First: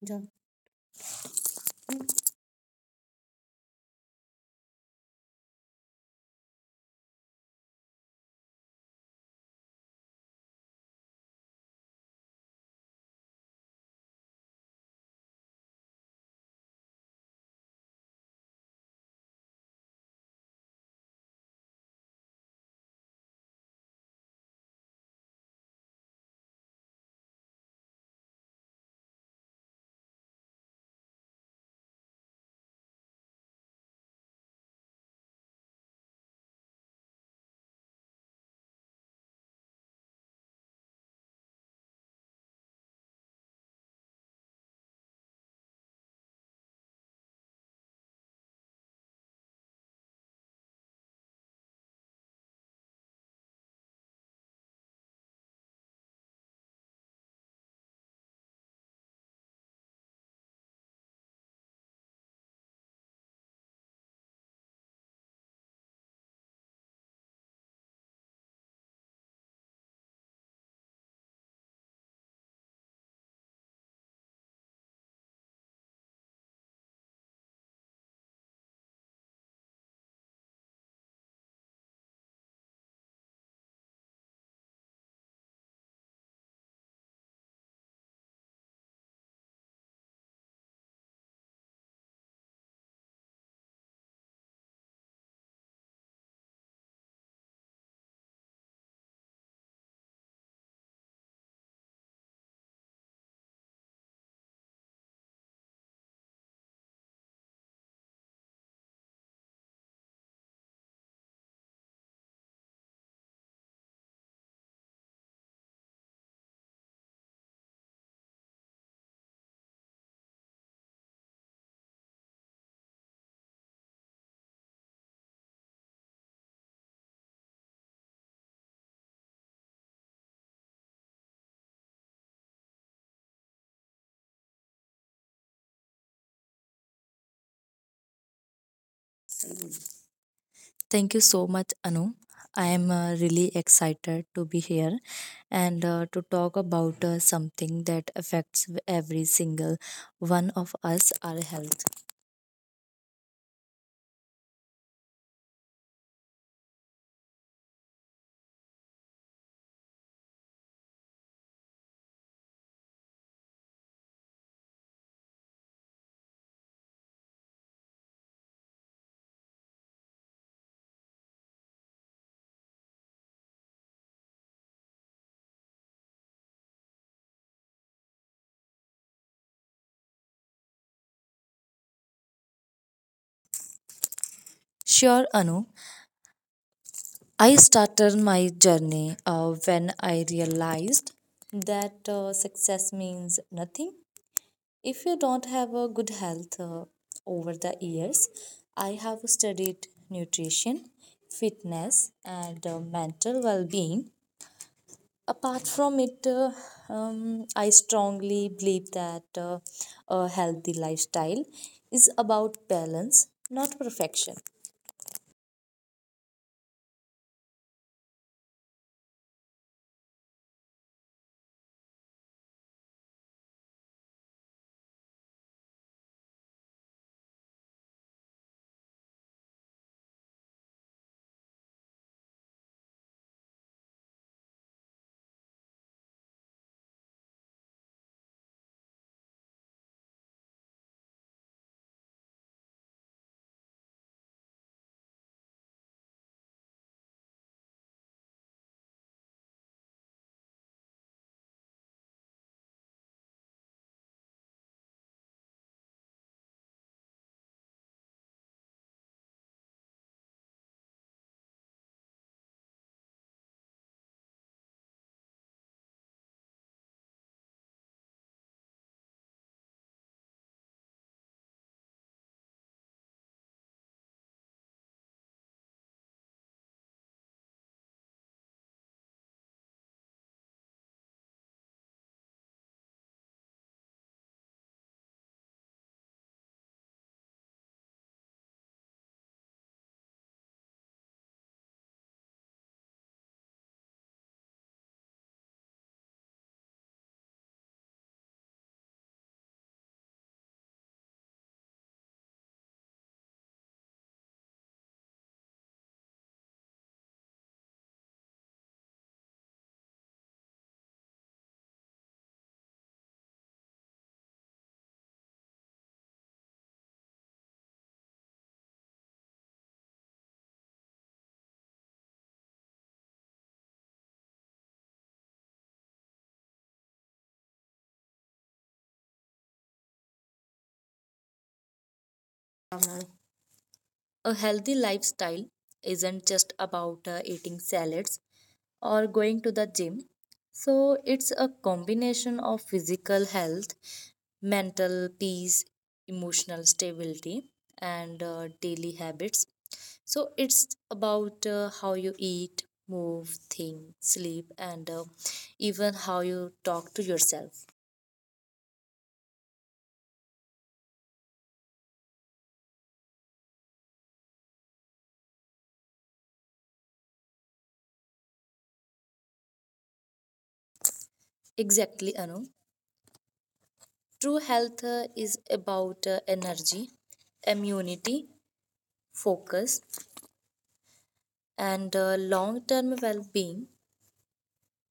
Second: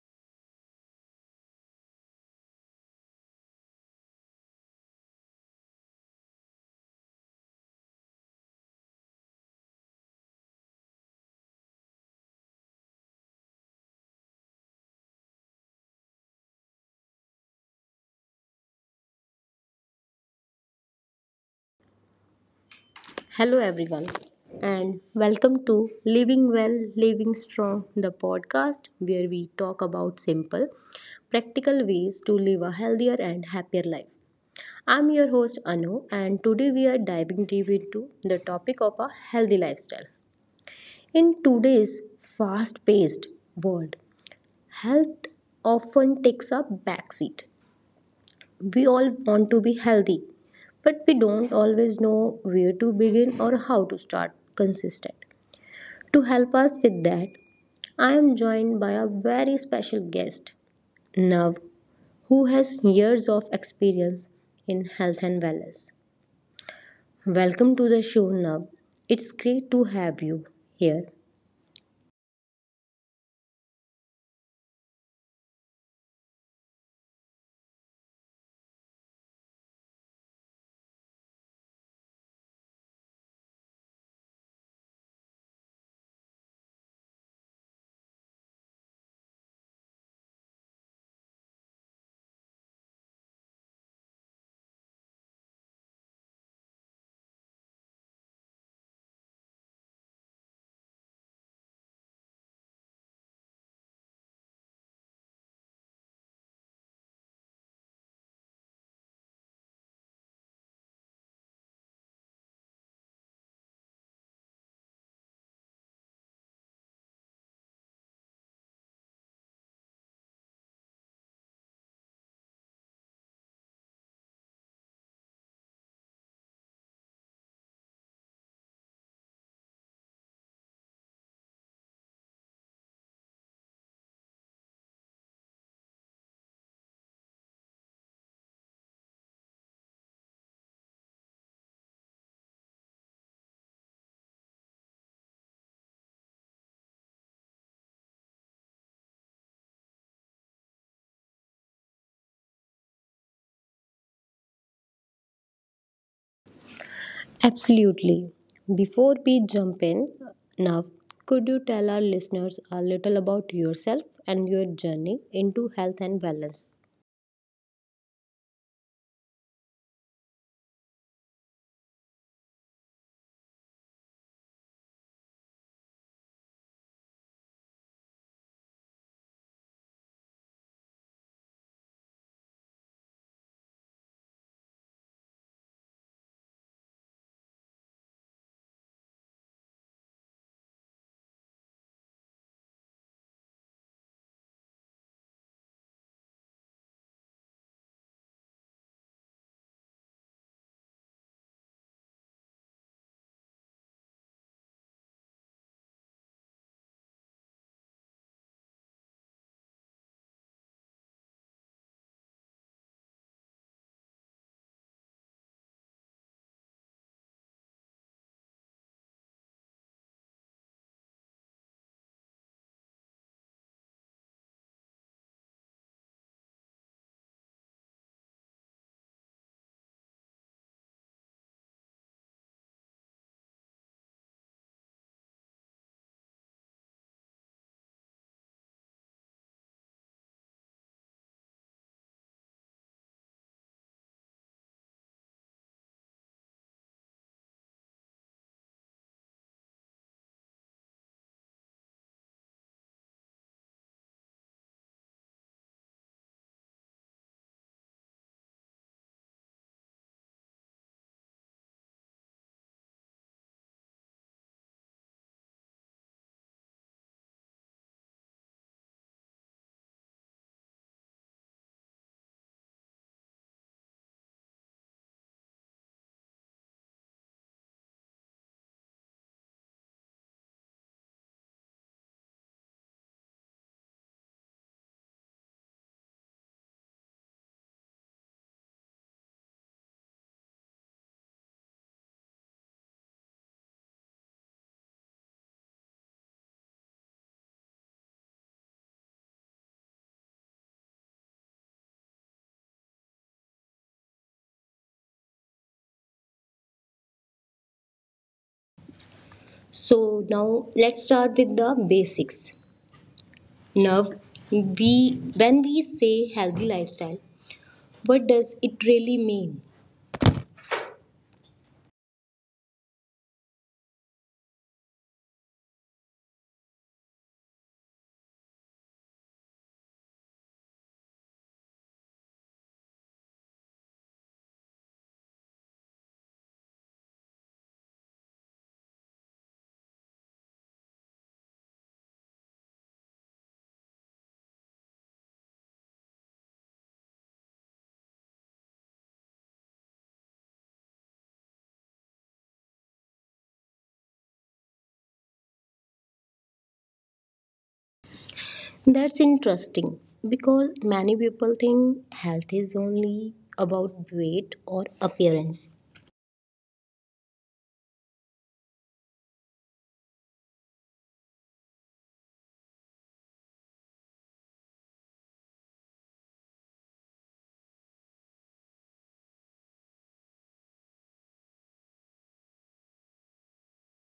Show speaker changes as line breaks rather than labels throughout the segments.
Yeah.
Hello, everyone, and welcome to Living Well, Living Strong, the podcast where we talk about simple, practical ways to live a healthier and happier life. I'm your host, Anu, and today we are diving deep into the topic of a healthy lifestyle. In today's fast paced world, health often takes a backseat. We all want to be healthy, but we don't always know where to begin or how to start consistent. To help us with that, I am joined by a very special guest, Nav, who has years of experience in health and wellness. Welcome to the show, Nav. It's great to have you here.
Thank you so much, Anu. I am really excited to be here and to talk about something that affects every single one of us, our health.
Absolutely. Before we jump in, Nav, could you tell our listeners a little about yourself and your journey into health and wellness?
Sure, Anu. I started my journey when I realized that success means nothing if you don't have a good health over the years. I have studied nutrition, fitness, and mental well being. Apart from it, I strongly believe that a healthy lifestyle is about balance, not perfection.
So now let's start with the basics. Nav, we when we say healthy lifestyle, what does it really mean?
A healthy lifestyle isn't just about eating salads or going to the gym. So, it's a combination of physical health, mental peace, emotional stability, and daily habits. So, it's about how you eat, move, think, sleep, and even how you talk to yourself.
That's interesting because many people think health is only about weight or appearance.
Exactly, Anu. True health is about energy, immunity, focus, and long term well being.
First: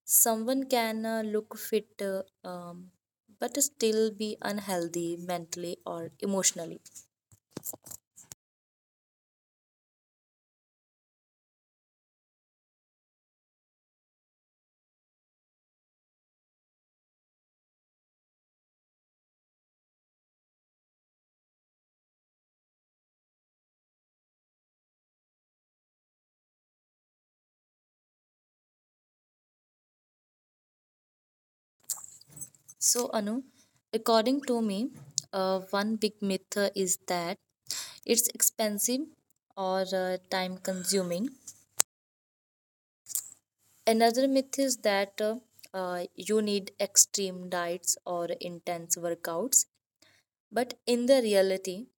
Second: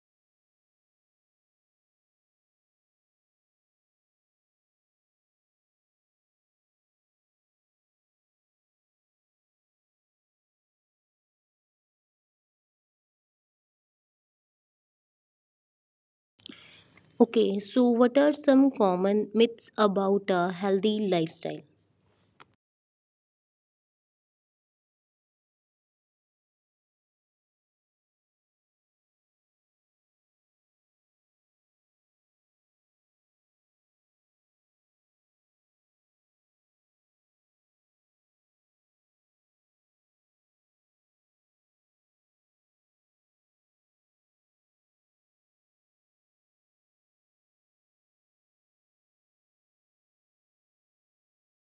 Someone can look fit, um, but still be unhealthy mentally or emotionally.
Okay, so what are some common myths about a healthy lifestyle?
So, Anu, according to me, one big myth is that it's expensive or time consuming. Another myth is that you need extreme diets or intense workouts. But in the reality,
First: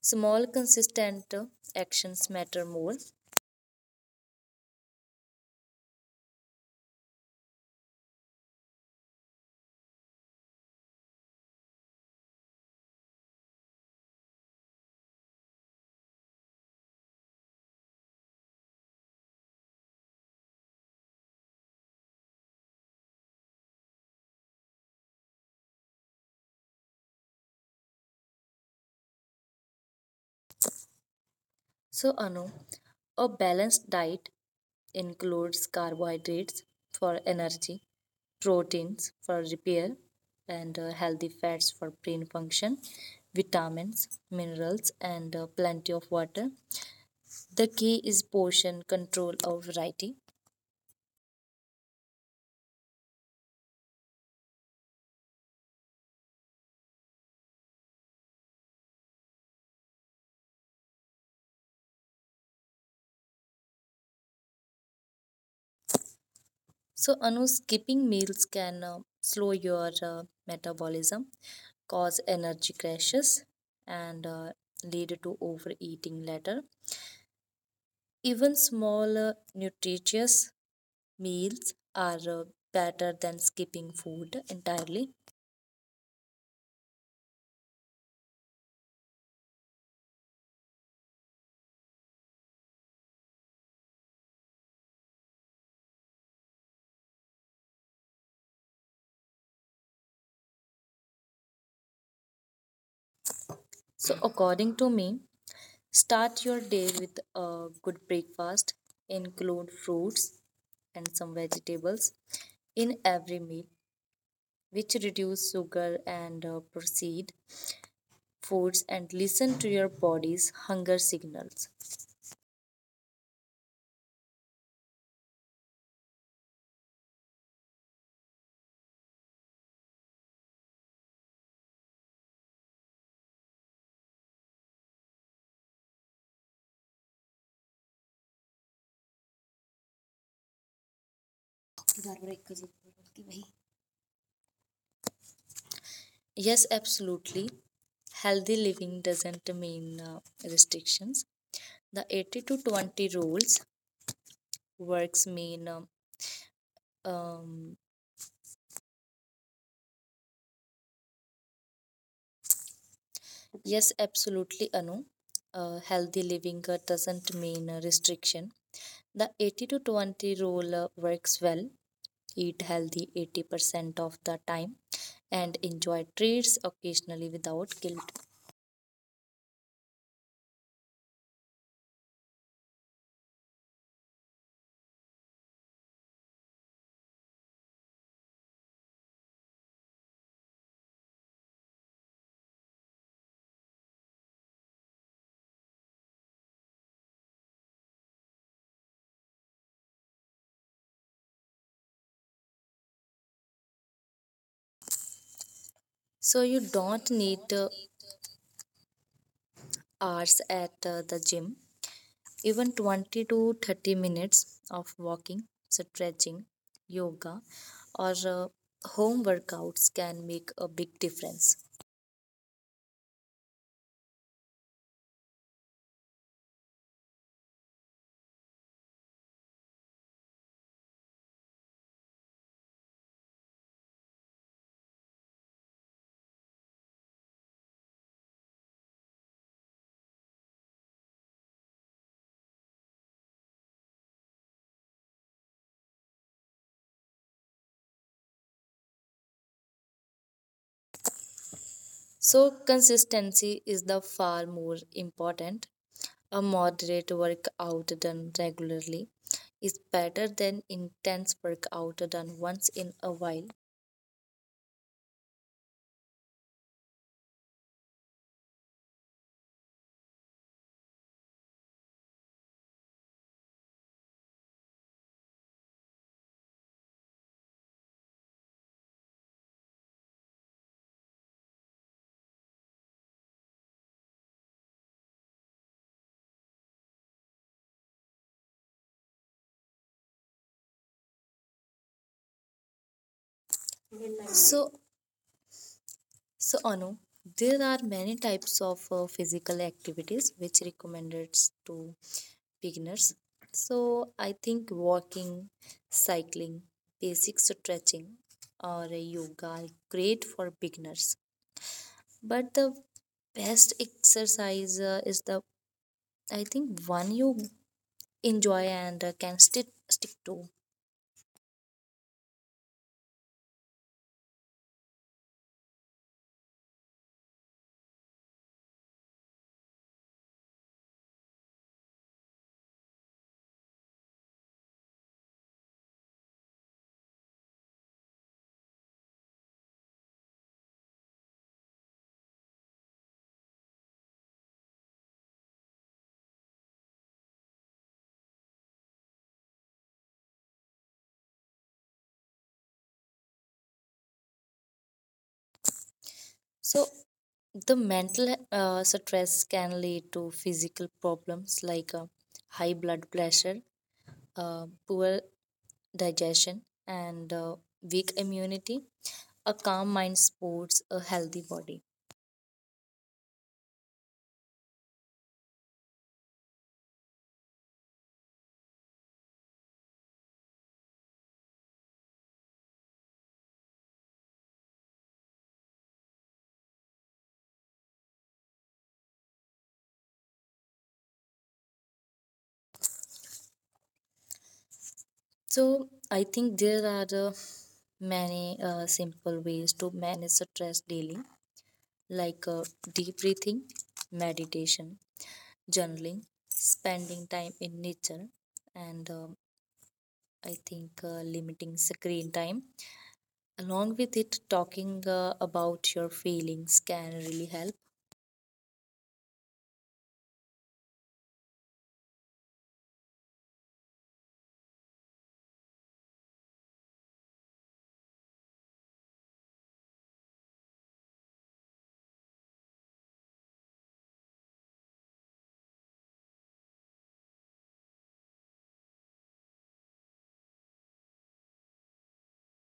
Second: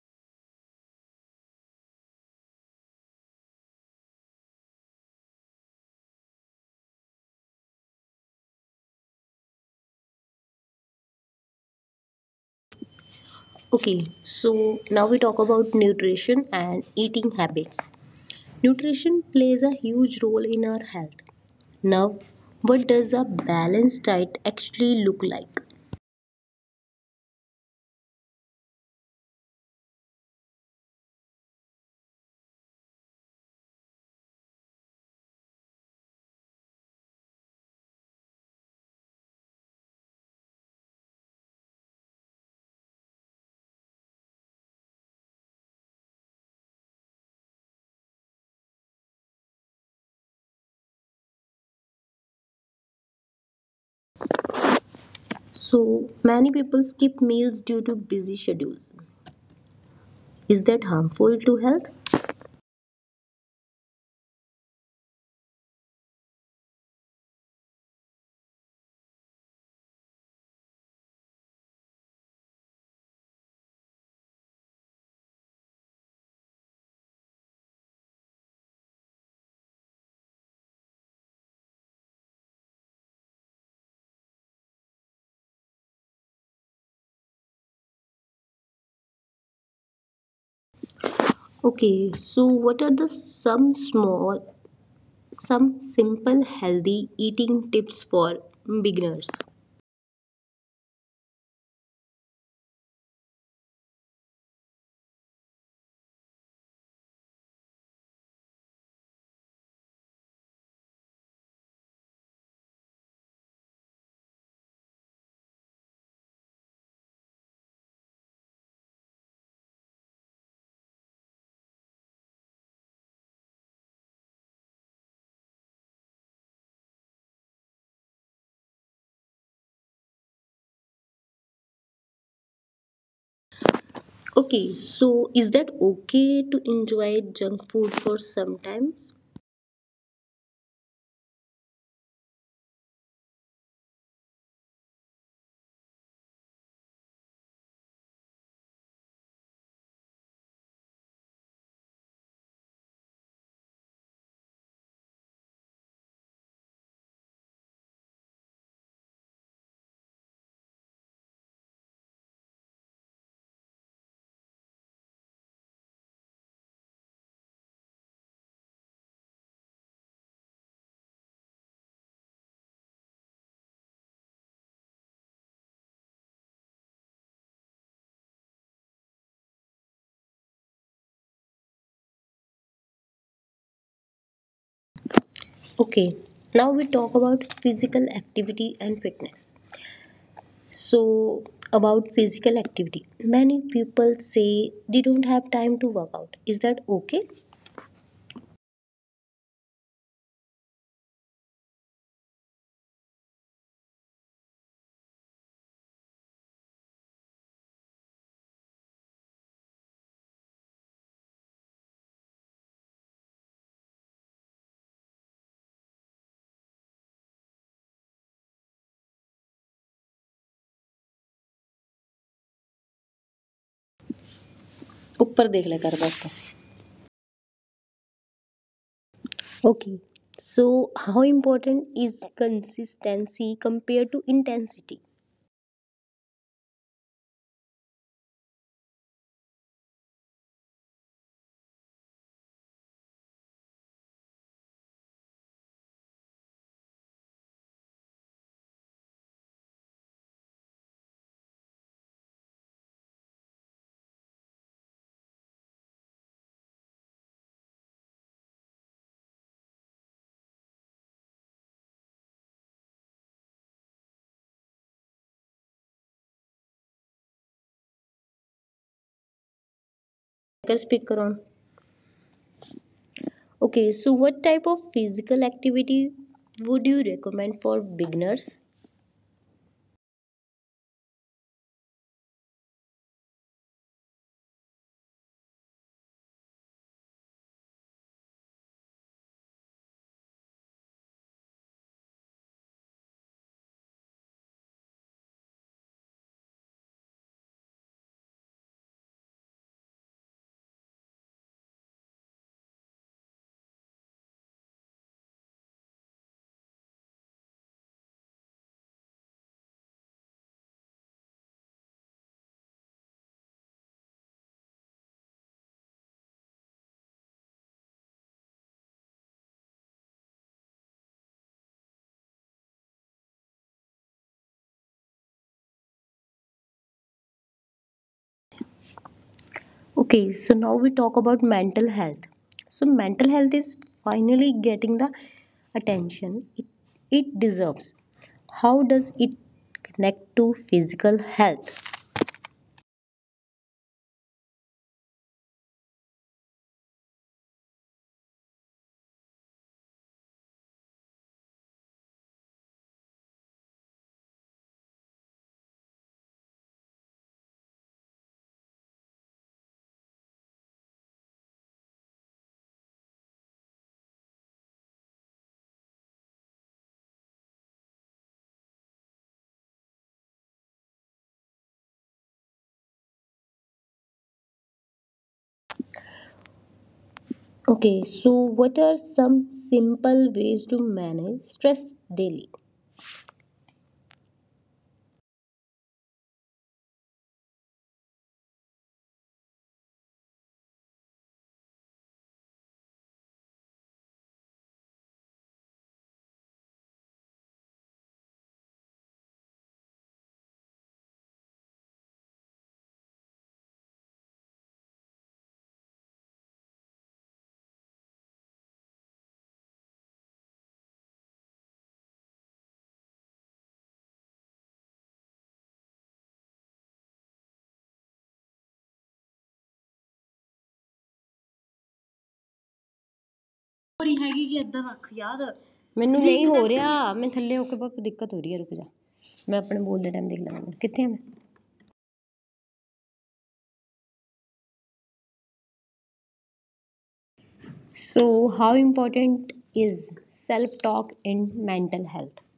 small, consistent actions matter more.
Okay, so now we talk about nutrition and eating habits. Nutrition plays a huge role in our health. Now, what does a balanced diet actually look like?
So, Anu, a balanced diet includes carbohydrates for energy, proteins for repair, and healthy fats for brain function, vitamins, minerals, and plenty of water. The key is portion control of variety.
So, many people skip meals due to busy schedules. Is that harmful to health?
So, Anu, skipping meals can slow your metabolism, cause energy crashes, and lead to overeating later. Even small, nutritious meals are better than skipping food entirely.
Okay, so what are the some small, some simple healthy eating tips for beginners?
So, according to me, start your day with a good breakfast, include fruits and some vegetables in every meal, which reduce sugar and proceed foods, and listen to your body's hunger signals.
Okay, so is that okay to enjoy junk food for sometimes?
Yes, absolutely. Healthy living doesn't mean restrictions. The 80 to 20 rules works mean, um, yes, absolutely, Anu. Healthy living doesn't mean restriction. The 80 to 20 rule works well. Eat healthy 80% of the time, and enjoy treats occasionally without guilt.
Okay, now we talk about physical activity and fitness. So, about physical activity, many people say they don't have time to work out. Is that okay?
So, you don't need hours at the gym, even 20 to 30 minutes of walking, stretching, yoga, or home workouts can make a big difference.
ऊपर देख ले कर बस. Okay, so how important is consistency compared to intensity?
So, consistency is the far more important. A moderate workout done regularly is better than intense workout done once in a while.
Speaker, speaker on. Okay, so what type of physical activity would you recommend for beginners?
So, So, Anu, there are many types of physical activities which recommended to beginners. So, I think walking, cycling, basic stretching, or a yoga are great for beginners. But the best exercise is the, I think, one you enjoy and can stick to.
Okay, so now we talk about mental health. So mental health is finally getting the attention it deserves. How does it connect to physical health?
So, the mental stress can lead to physical problems like high blood pressure, poor digestion, and weak immunity. A calm mind supports a healthy body.
Okay, so what are some simple ways to manage stress daily?
So, I think there are many simple ways to manage stress daily, like deep breathing, meditation, journaling, spending time in nature, and I think limiting screen time. Along with it, talking about your feelings can really help.
मैं नो भी हो रहा है, मैं थले हो जपाप से लगे में सिंट कह दूरी रुख हिए, मैं पनने बोल दे टाइम देख जा नहीं, कि और है मैं खना ए इसकिरा. So, how important is self-talk and mental health?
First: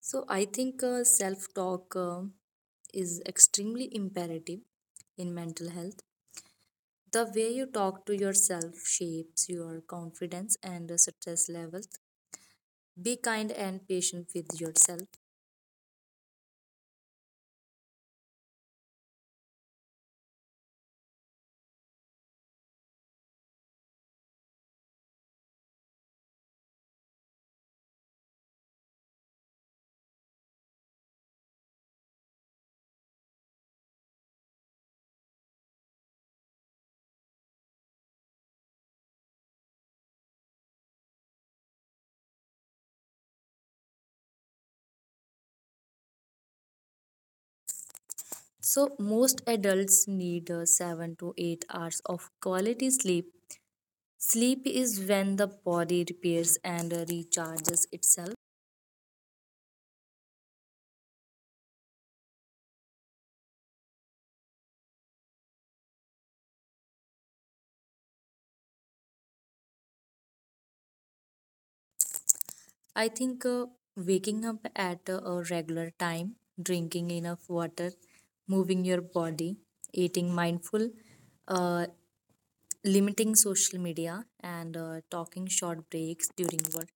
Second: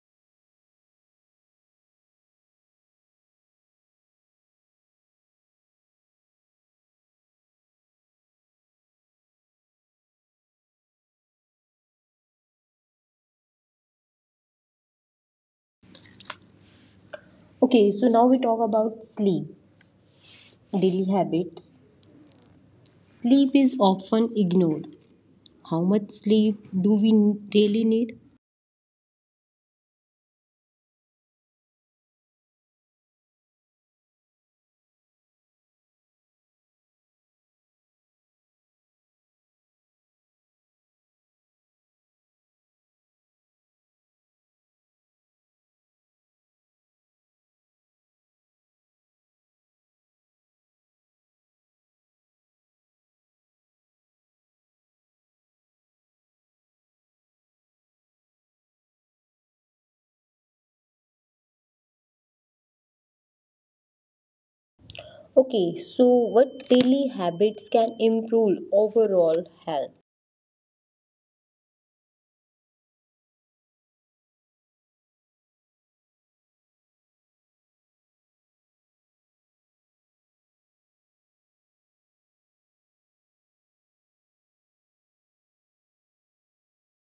So, I think self talk is extremely imperative in mental health. The way you talk to yourself shapes your confidence and stress levels. Be kind and patient with yourself.
Okay, so now we talk about sleep, daily habits. Sleep is often ignored. How much sleep do we really need?
So, most adults need 7 to 8 hours of quality sleep. Sleep is when the body repairs and recharges itself.
Okay, so what daily habits can improve overall health?
I think waking up at a regular time, drinking enough water, moving your body, eating mindful, uh, limiting social media, and talking short breaks during work.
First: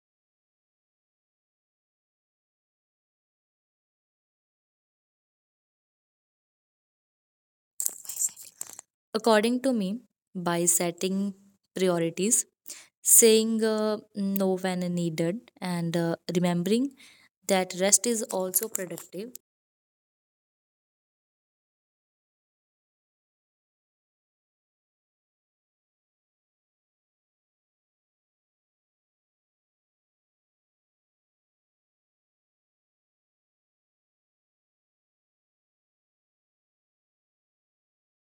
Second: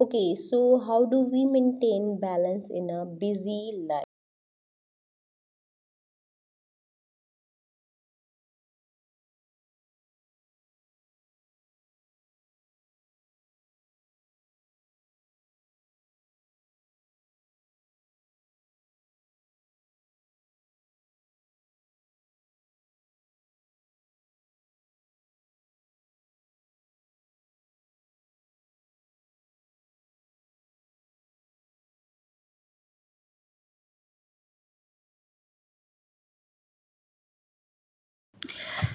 Okay, so how do we maintain balance in a busy life?
According to me, by setting priorities, saying no when needed, and remembering that rest is also productive.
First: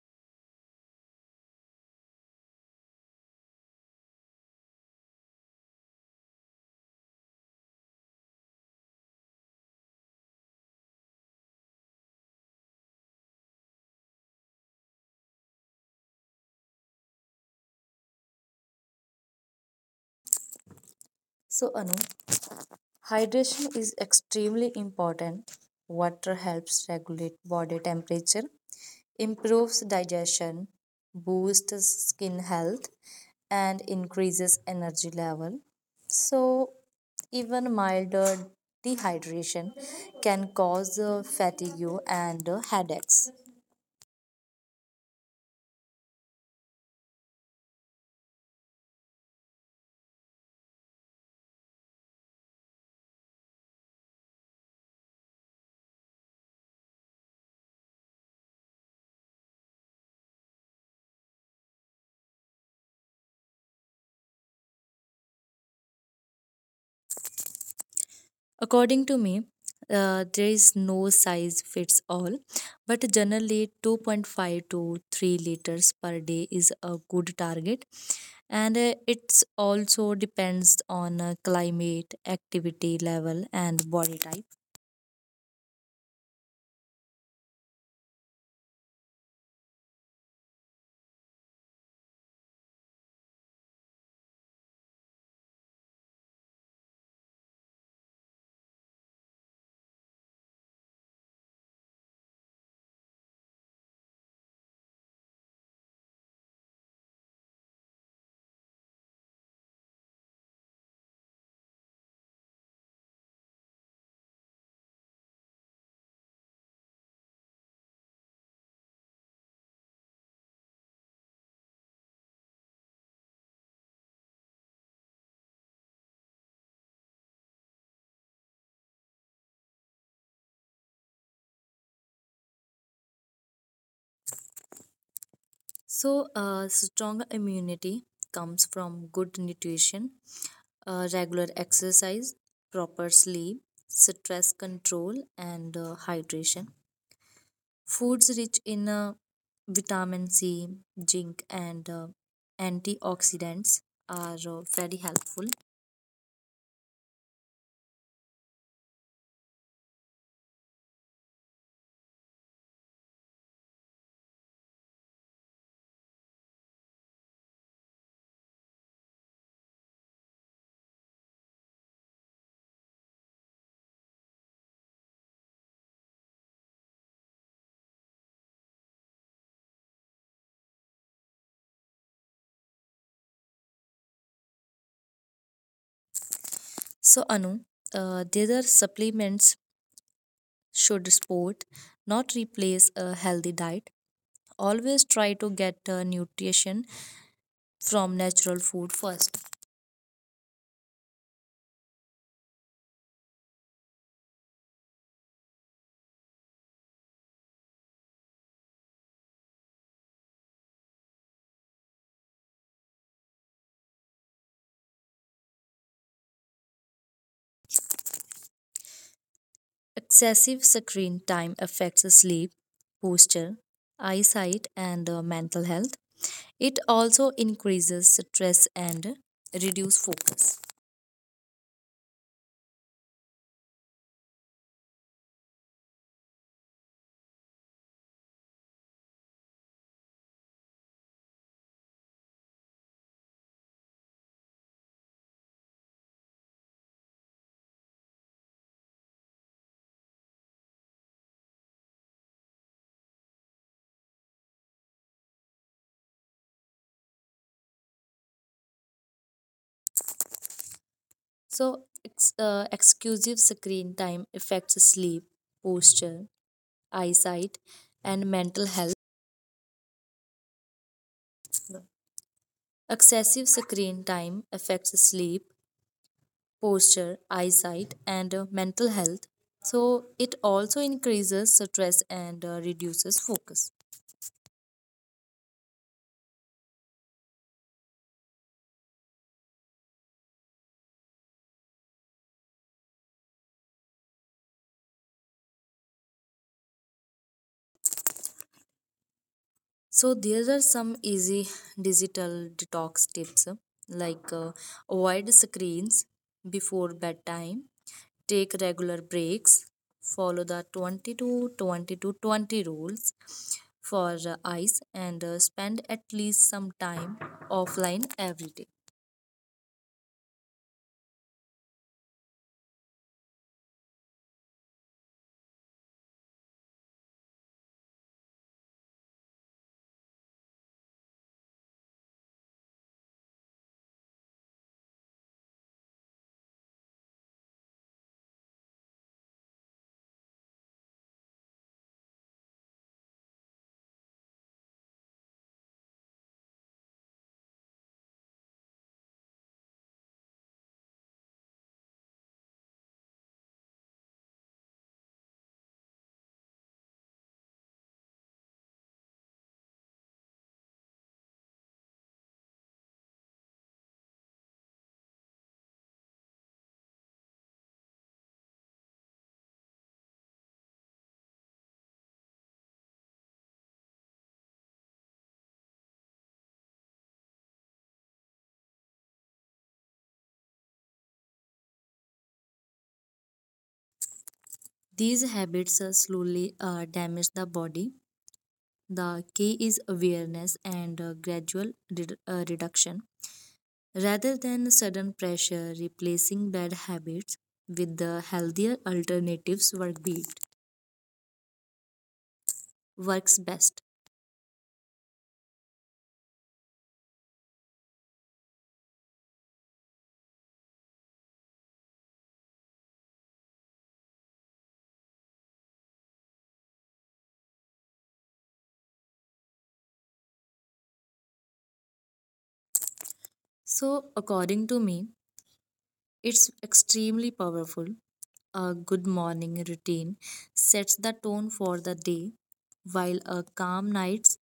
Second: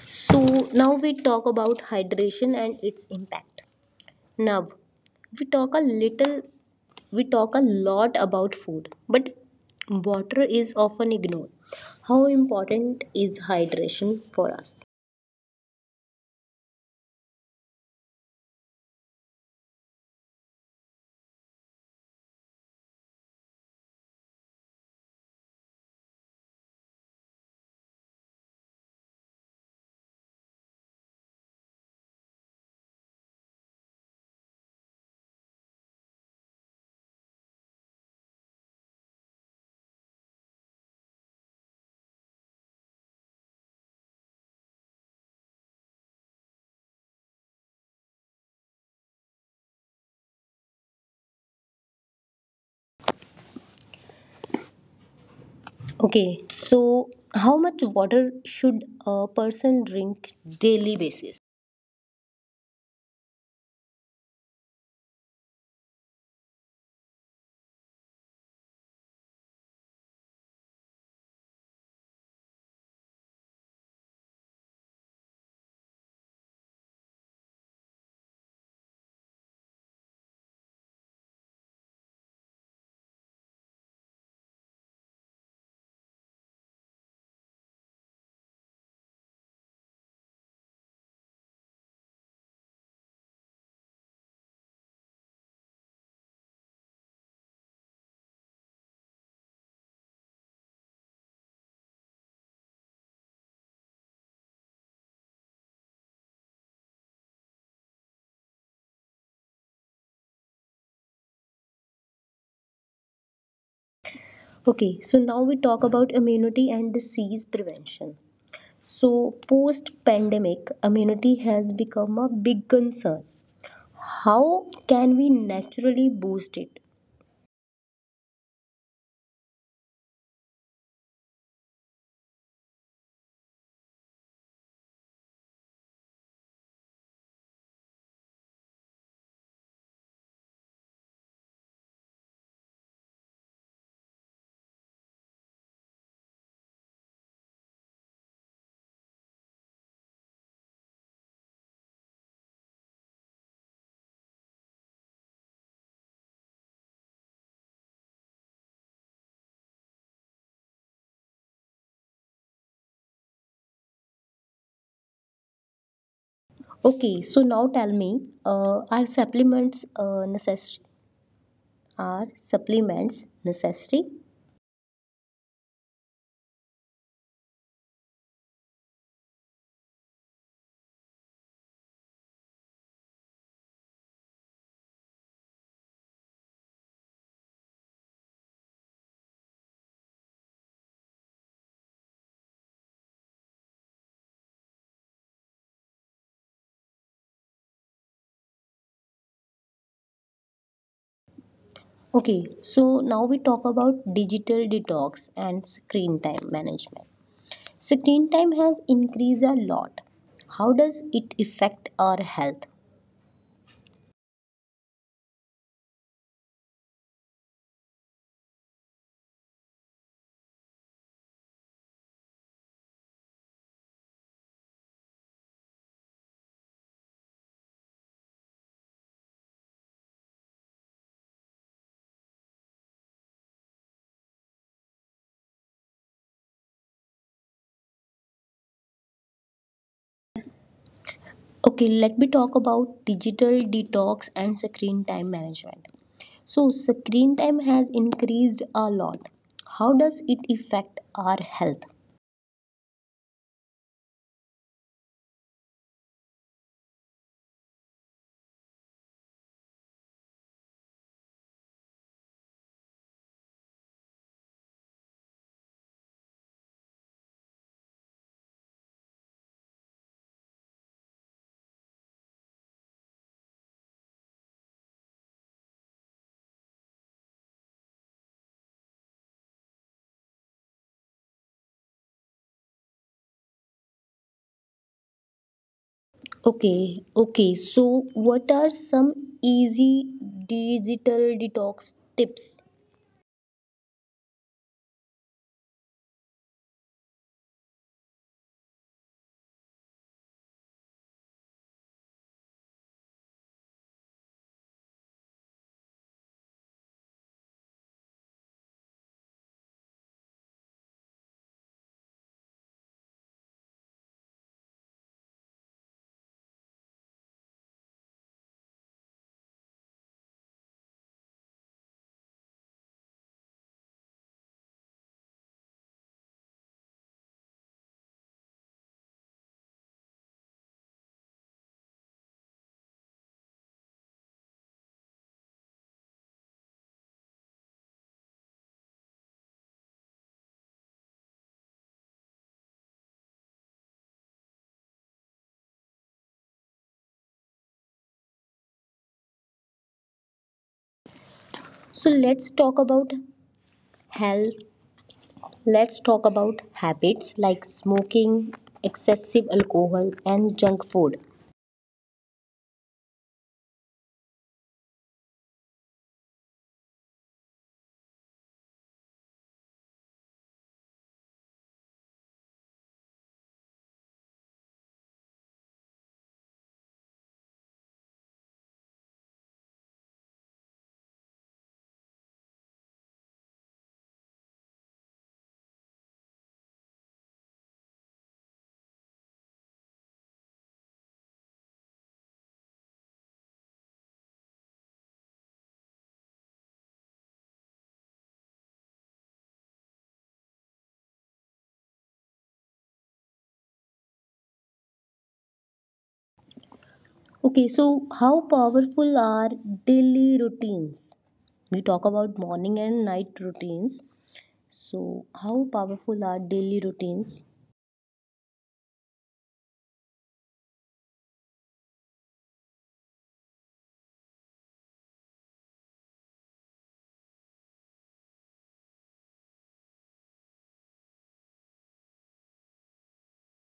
So now we talk about hydration and its impact. Now we talk a little we talk a lot about food, but water is often ignored. How important is hydration for us?
So, Anu, hydration is extremely important. Water helps regulate body temperature, improves digestion, boosts skin health, and increases energy level. So, even milder dehydration can cause fatigue and headaches.
Okay, so how much water should a person drink daily basis?
According to me, there is no size fits all, but generally 2.5 to 3 liters per day is a good target, and it's also depends on climate, activity level, and body type.
Okay, so now we talk about immunity and disease prevention. So post pandemic, immunity has become a big concern. How can we naturally boost it?
So, strong immunity comes from good nutrition, regular exercise, proper sleep, stress control, and hydration. Foods rich in vitamin C, zinc, and antioxidants are very helpful.
Okay, so now tell me, are supplements necessary are supplements necessary?
So, Anu, there are supplements should sport not replace a healthy diet. Always try to get nutrition from natural food first.
Okay, so now we talk about digital detox and screen time management. Screen time has increased a lot. How does it affect our health?
Excessive screen time affects sleep, posture, eyesight, and mental health. It also increases stress and reduce focus.
Okay, let me talk about digital detox and screen time management. So, screen time has increased a lot. How does it affect our health?
So, excessive screen time affects sleep, posture, eyesight, and mental health. Excessive screen time affects sleep, posture, eyesight, and mental health. So, it also increases stress and reduces focus.
Okay, okay. So, what are some easy digital detox tips?
So, there are some easy digital detox tips, like avoid screens before bedtime, take regular breaks, follow the 20 to 20 to 20 rules for eyes, and spend at least some time offline every day.
So, let's talk about health. Let's talk about habits like smoking, excessive alcohol, and junk food.
These habits slowly damage the body. The key is awareness and gradual reduction rather than sudden pressure. Replacing bad habits with the healthier alternatives works best.
Okay, so how powerful are daily routines? We talk about morning and night routines. So, how powerful are daily routines?
So, according to me, it's extremely powerful. A good morning routine sets the tone for the day, while a calm night's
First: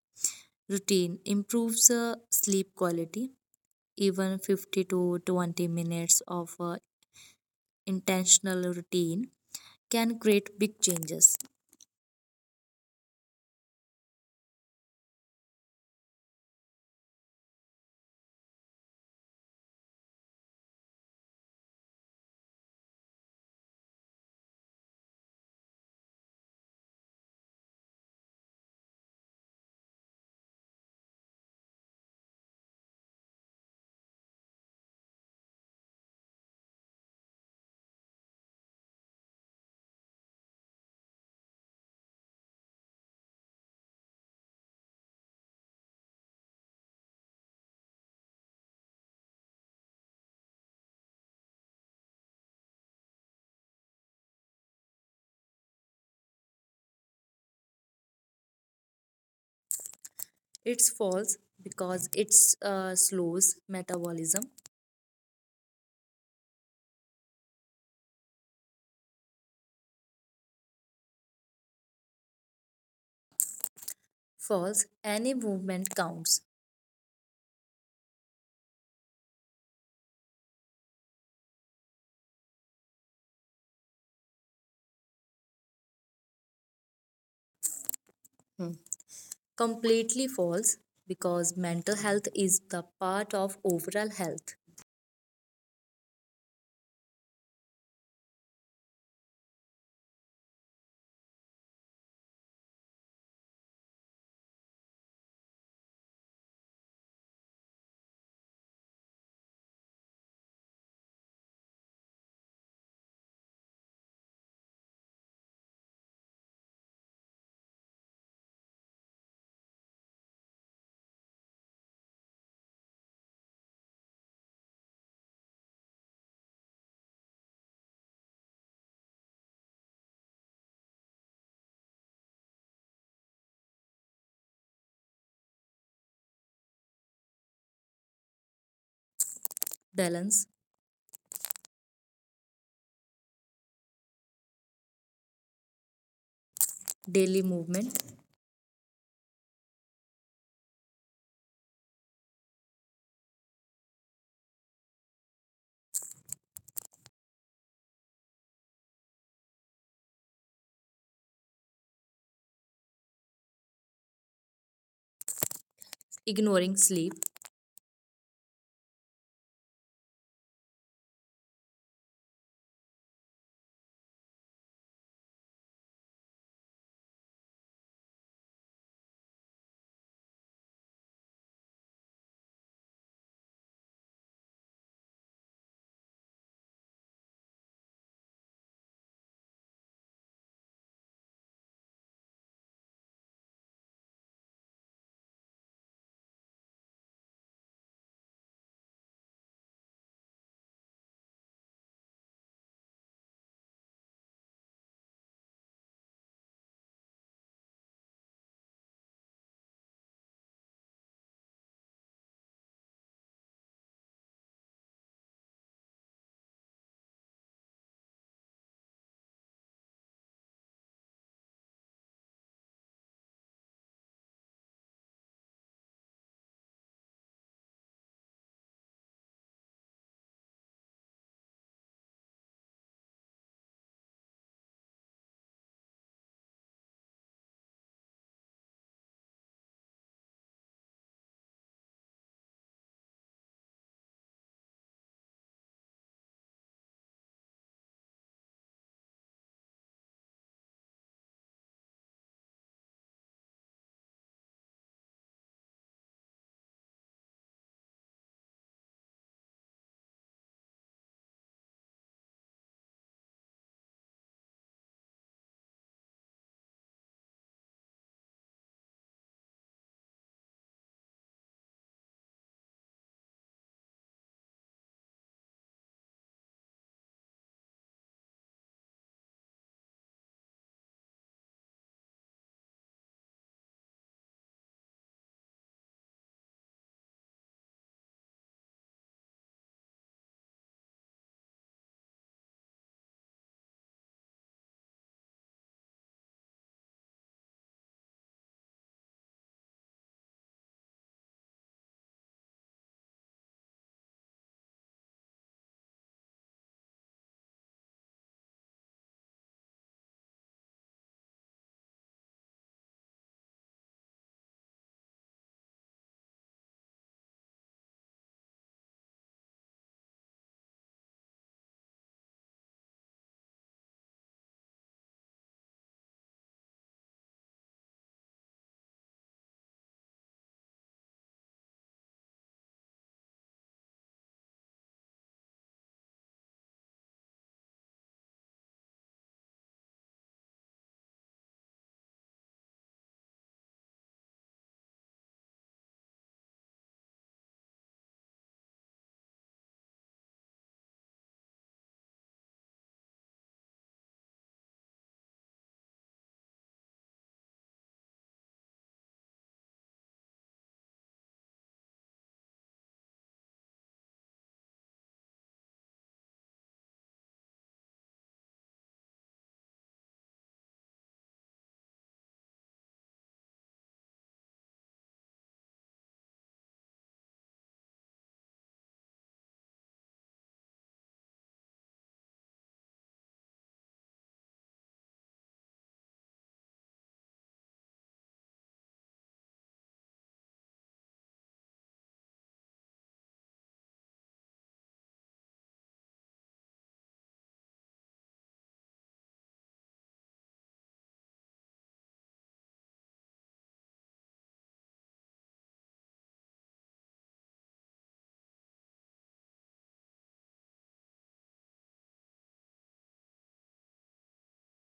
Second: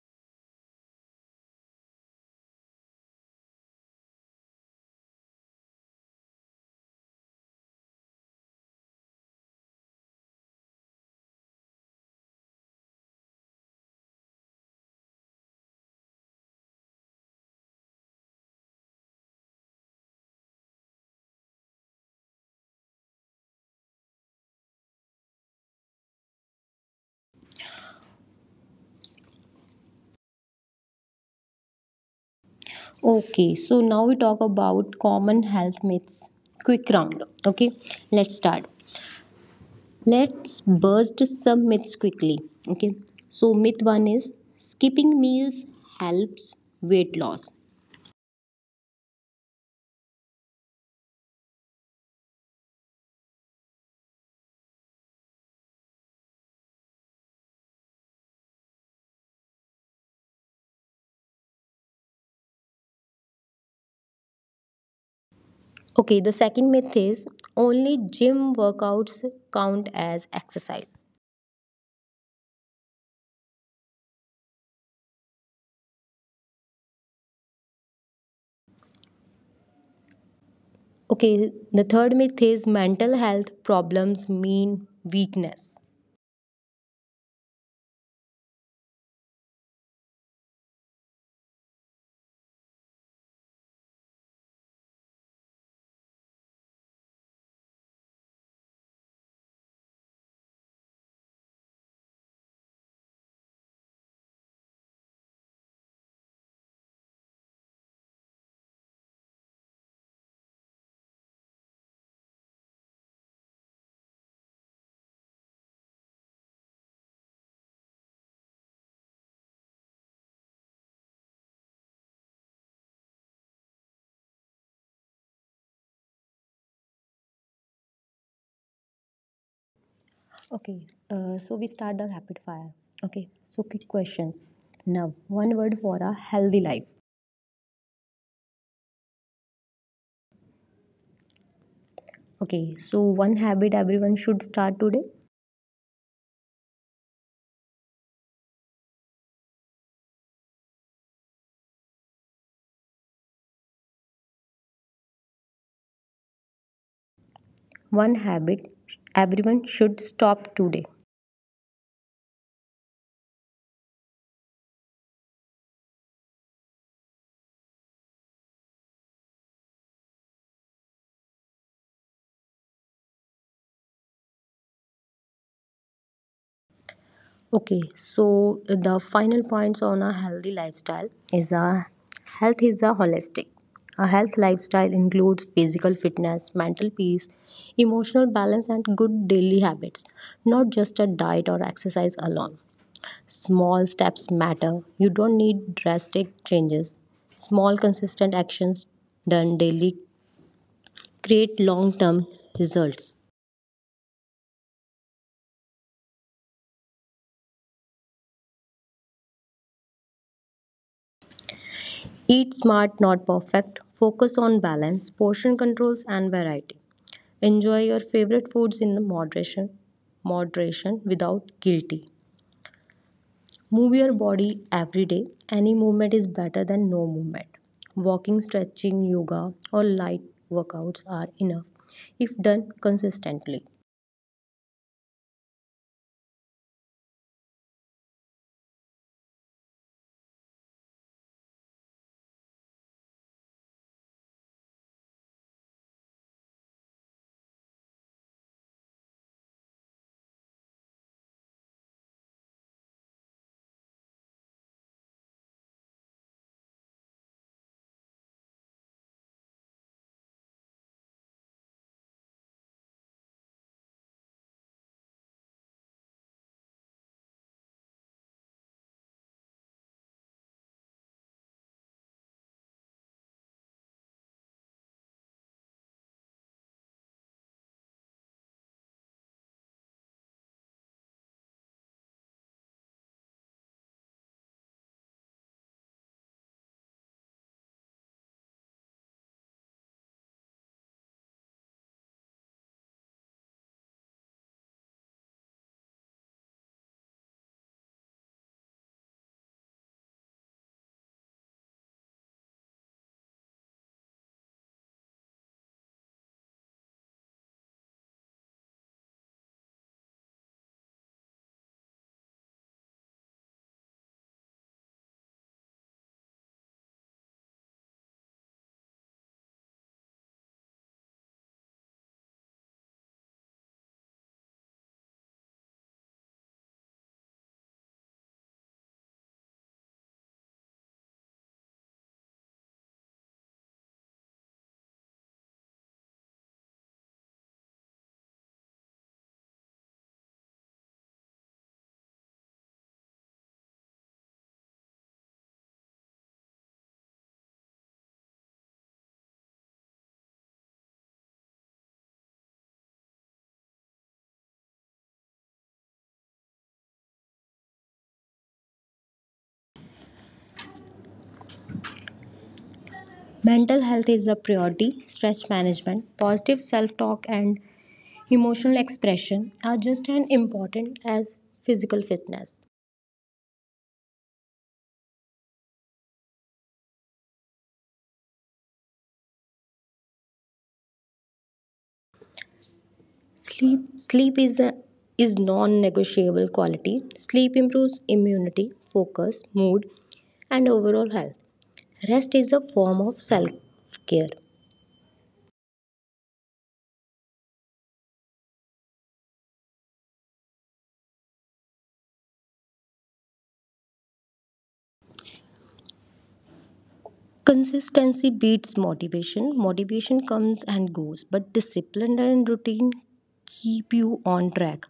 routine improves sleep quality. Even 50 to 20 minutes of intentional routine can create big changes.
Okay, so now we talk about common health myths. Quick round. Okay, let's start. Let's burst some myths quickly. Okay, so myth one is skipping meals helps weight loss.
It's false because it slows metabolism.
Okay, the second myth is only gym workouts count as exercise.
False, any movement counts.
Okay, the third myth is mental health problems mean weakness.
Hmm. Completely false because mental health is the part of overall health.
Okay, so we start the rapid fire. Okay, so quick questions. Now, one word for a healthy life.
Balance,
Okay, so one habit everyone should start today.
daily movement,
One habit everyone should stop today.
ignoring sleep.
Okay, so the final points on a healthy lifestyle is a health is a holistic. A health lifestyle includes physical fitness, mental peace, emotional balance, and good daily habits, not just a diet or exercise alone. Small steps matter. You don't need drastic changes. Small, consistent actions done daily create long term results. Eat smart, not perfect. Focus on balance, portion controls, and variety. Enjoy your favorite foods in moderation without guilty. Move your body every day. Any movement is better than no movement. Walking, stretching, yoga, or light workouts are enough if done consistently. Mental health is a priority. Stress management, positive self talk, and emotional expression are just as important as physical fitness. Sleep is a is non-negotiable quality. Sleep improves immunity, focus, mood, and overall health. Rest is a form of self-care. Consistency beats motivation. Motivation comes and goes, but discipline and routine keep you on track.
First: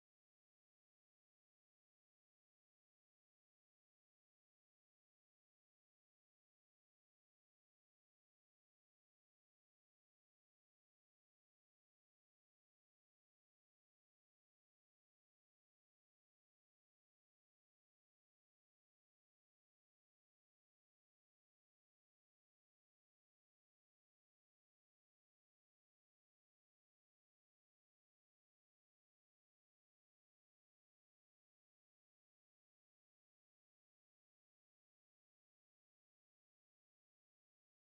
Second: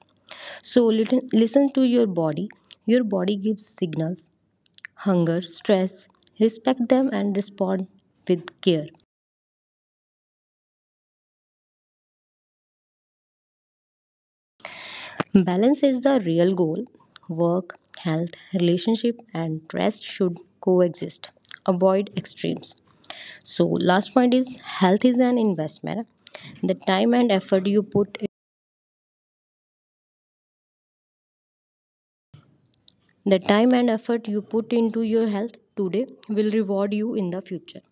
So listen to your body. Your body gives signals, hunger, stress. Respect them and respond with care. Balance is the real goal. Work, health, relationship, and rest should coexist. Avoid extremes. So, last point is health is an investment. The time and effort you put The time and effort you put into your health today will reward you in the future.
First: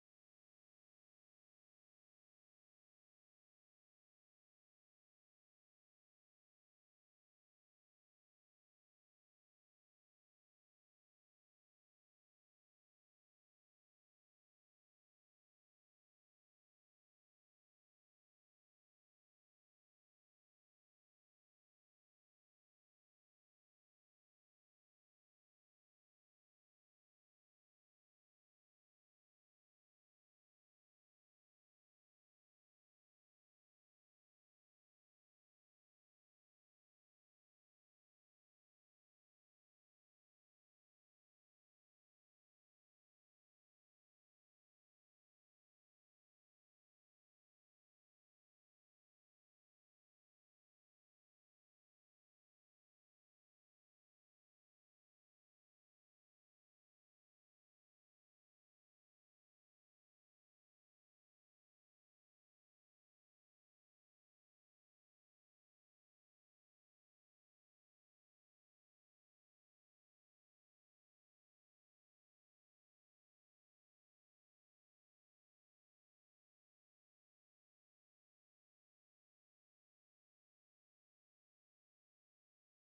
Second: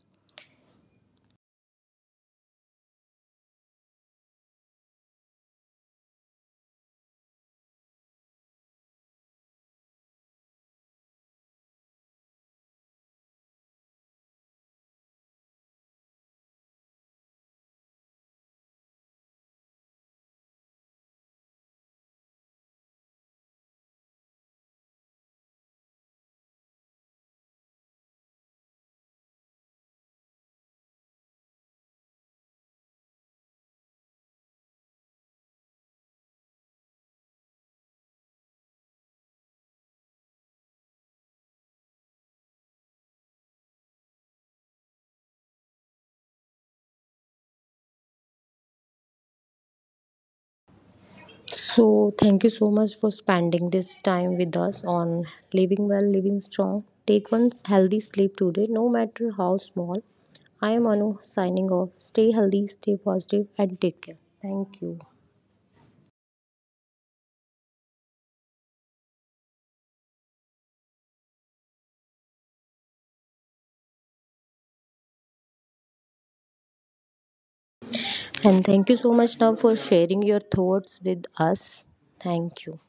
So, thank you so much for spending this time with us on Living Well, Living Strong. Take one healthy sleep today, no matter how small. I am Anu signing off. Stay healthy, stay positive, and take care. Thank you. And thank you so much, Nav, for sharing your thoughts with us. Thank you.